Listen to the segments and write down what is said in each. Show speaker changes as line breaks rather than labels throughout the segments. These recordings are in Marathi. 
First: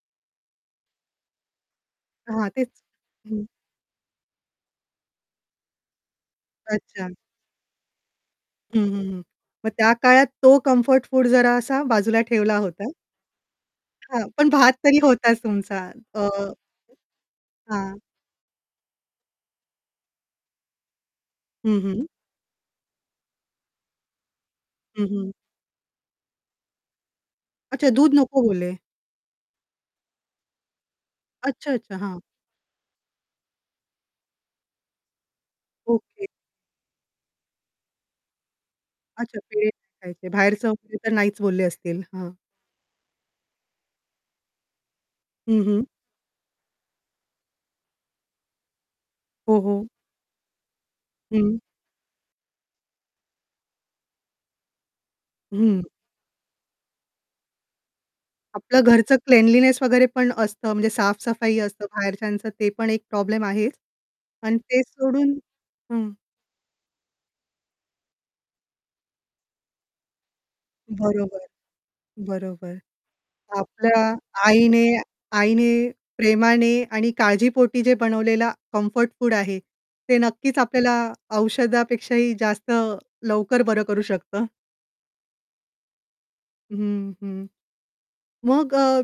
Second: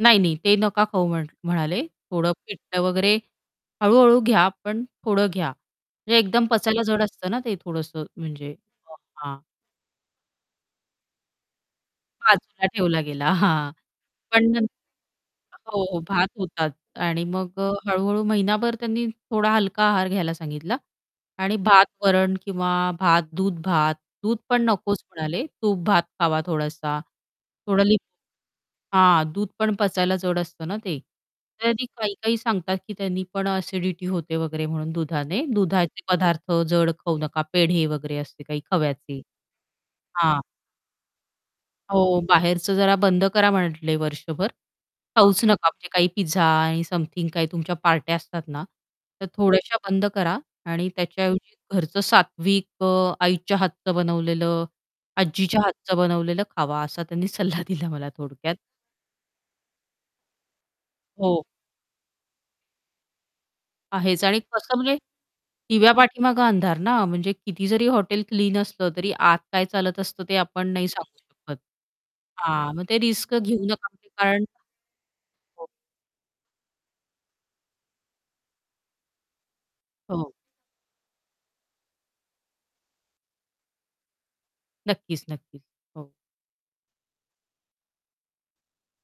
नाही, नाही ते नका खाऊ म्हण म्हणाले, थोडं
हां, तेच.
पिठलं वगैरे
हं.
हळू-हळू घ्या, पण थोडं घ्या, म्हणजे एकदम. पचायला जड
अच्छा.
असतं ना, ते थोडंसं म्हणजे
हं,
[unintelligible]
हं, हं.
हां.
मग त्या काळात तो कम्फर्ट फूड जरा असा बाजूला ठेवला
बाजूला
होता.
ठेवला गेला. हां.
हां, पण
पण नंत
भात तरी होताच
हो,
तुमचा
हो.
अ,
भात होतात आणि मग अ,
हां.
हळू-हळू महिनाभर त्यांनी थोडा हलका आहार घ्यायला सांगितला आणि
हं, हं.
भात-वरण किंवा भात-दूध, भात, दूध पण नकोच
हं, हं.
म्हणाले, तूप-भात खावा, थोडासा थोडा
अच्छा,
ली
दूध नको बोलले.
हां, दूध पण पचायला जड असतं ना ते, तरी
अच्छा-अच्छा, हां.
काही-काही सांगतात की त्यांनी पण ॲसिडिटी होते वगैरे म्हणून दुधाने. दुधाचे
ओके.
पदार्थ जड खाऊ नका, पेढे वगैरे असते काही खव्याचे.
अच्छा, पेढे नाही खायचे,
हां.
बाहेरचं वगैरे तर नाहीच बोलले असतील,
हो,
हां.
बाहेरचं जरा बंद करा म्हटले वर्षभर, खाऊच
हं,
नका
हं.
म्हणजे काही पिझ्झा आणि समथिंग काही तुमच्या पार्ट्या असतात ना, तर
हो,
थोड्याशा
हो.
बंद करा आणि त्याच्याऐवजी
हं.
घरचं सात्विक अ, आईच्या हातचं बनवलेलं, आजीच्या
हं.
हातचं बनवलेलं खावा असा त्यांनी सल्ला दिला. मला थोडक्यात.
आपलं घरचं क्लिनलीनेस वगैरे पण असतं म्हणजे
हो.
साफ-सफाई असते, बाहेरच्यांचं ते पण एक प्रॉब्लेम आहेच
आहेच आणि
आणि
कसं
तेच
म्हणजे
सोडून
दिव्या
हं.
पाठीमागे अंधार ना, म्हणजे किती जरी हॉटेल क्लीन असलं तरी आत काय चालत असतं, ते आपण नाही सांगू.
बरोबर,
शकत. हां,
बरोबर.
मग ते रिस्क घेऊ नका
आपल्या
कारण
आईने
हो.
आईने प्रेमाने आणि काळजीपोटी जे बनवलेला कम्फर्ट फूड आहे, ते
हो.
नक्कीच आपल्याला औषधापेक्षाही जास्त लवकर बरं करू शकतं.
नक्कीच, नक्कीच. हो.
हं, हं. मग अ,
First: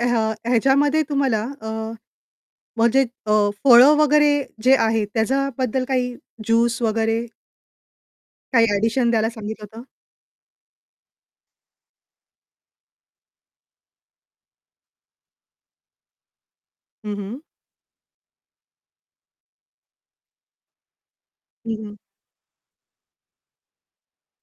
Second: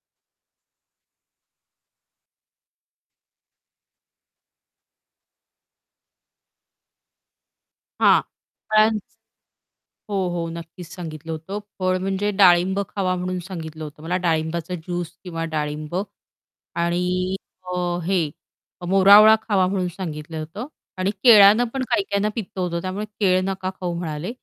ह्य ह्याच्यामध्ये तुम्हाला अ, म्हणजे अ, फळं वगैरे जे आहेत त्याच्याबद्दल काही ज्यूस वगैरे?
हां.
काही
[unintelligible]
ॲडिशन द्यायला सांगितलं होतं.
हो, हो. नक्कीच सांगितलं होतं फळ म्हणजे डाळिंब खावा म्हणून सांगितलं होतं मला डाळिंबाचा ज्यूस किंवा डाळिंब
हं,
आणि
हं.
अ, हे मोरावळा खावा म्हणून सांगितलं होतं आणि केळ्यानं
हं,
पण
हं.
काही काहींना पित्तं होतं त्यामुळे केळं नका खाऊ म्हणाले.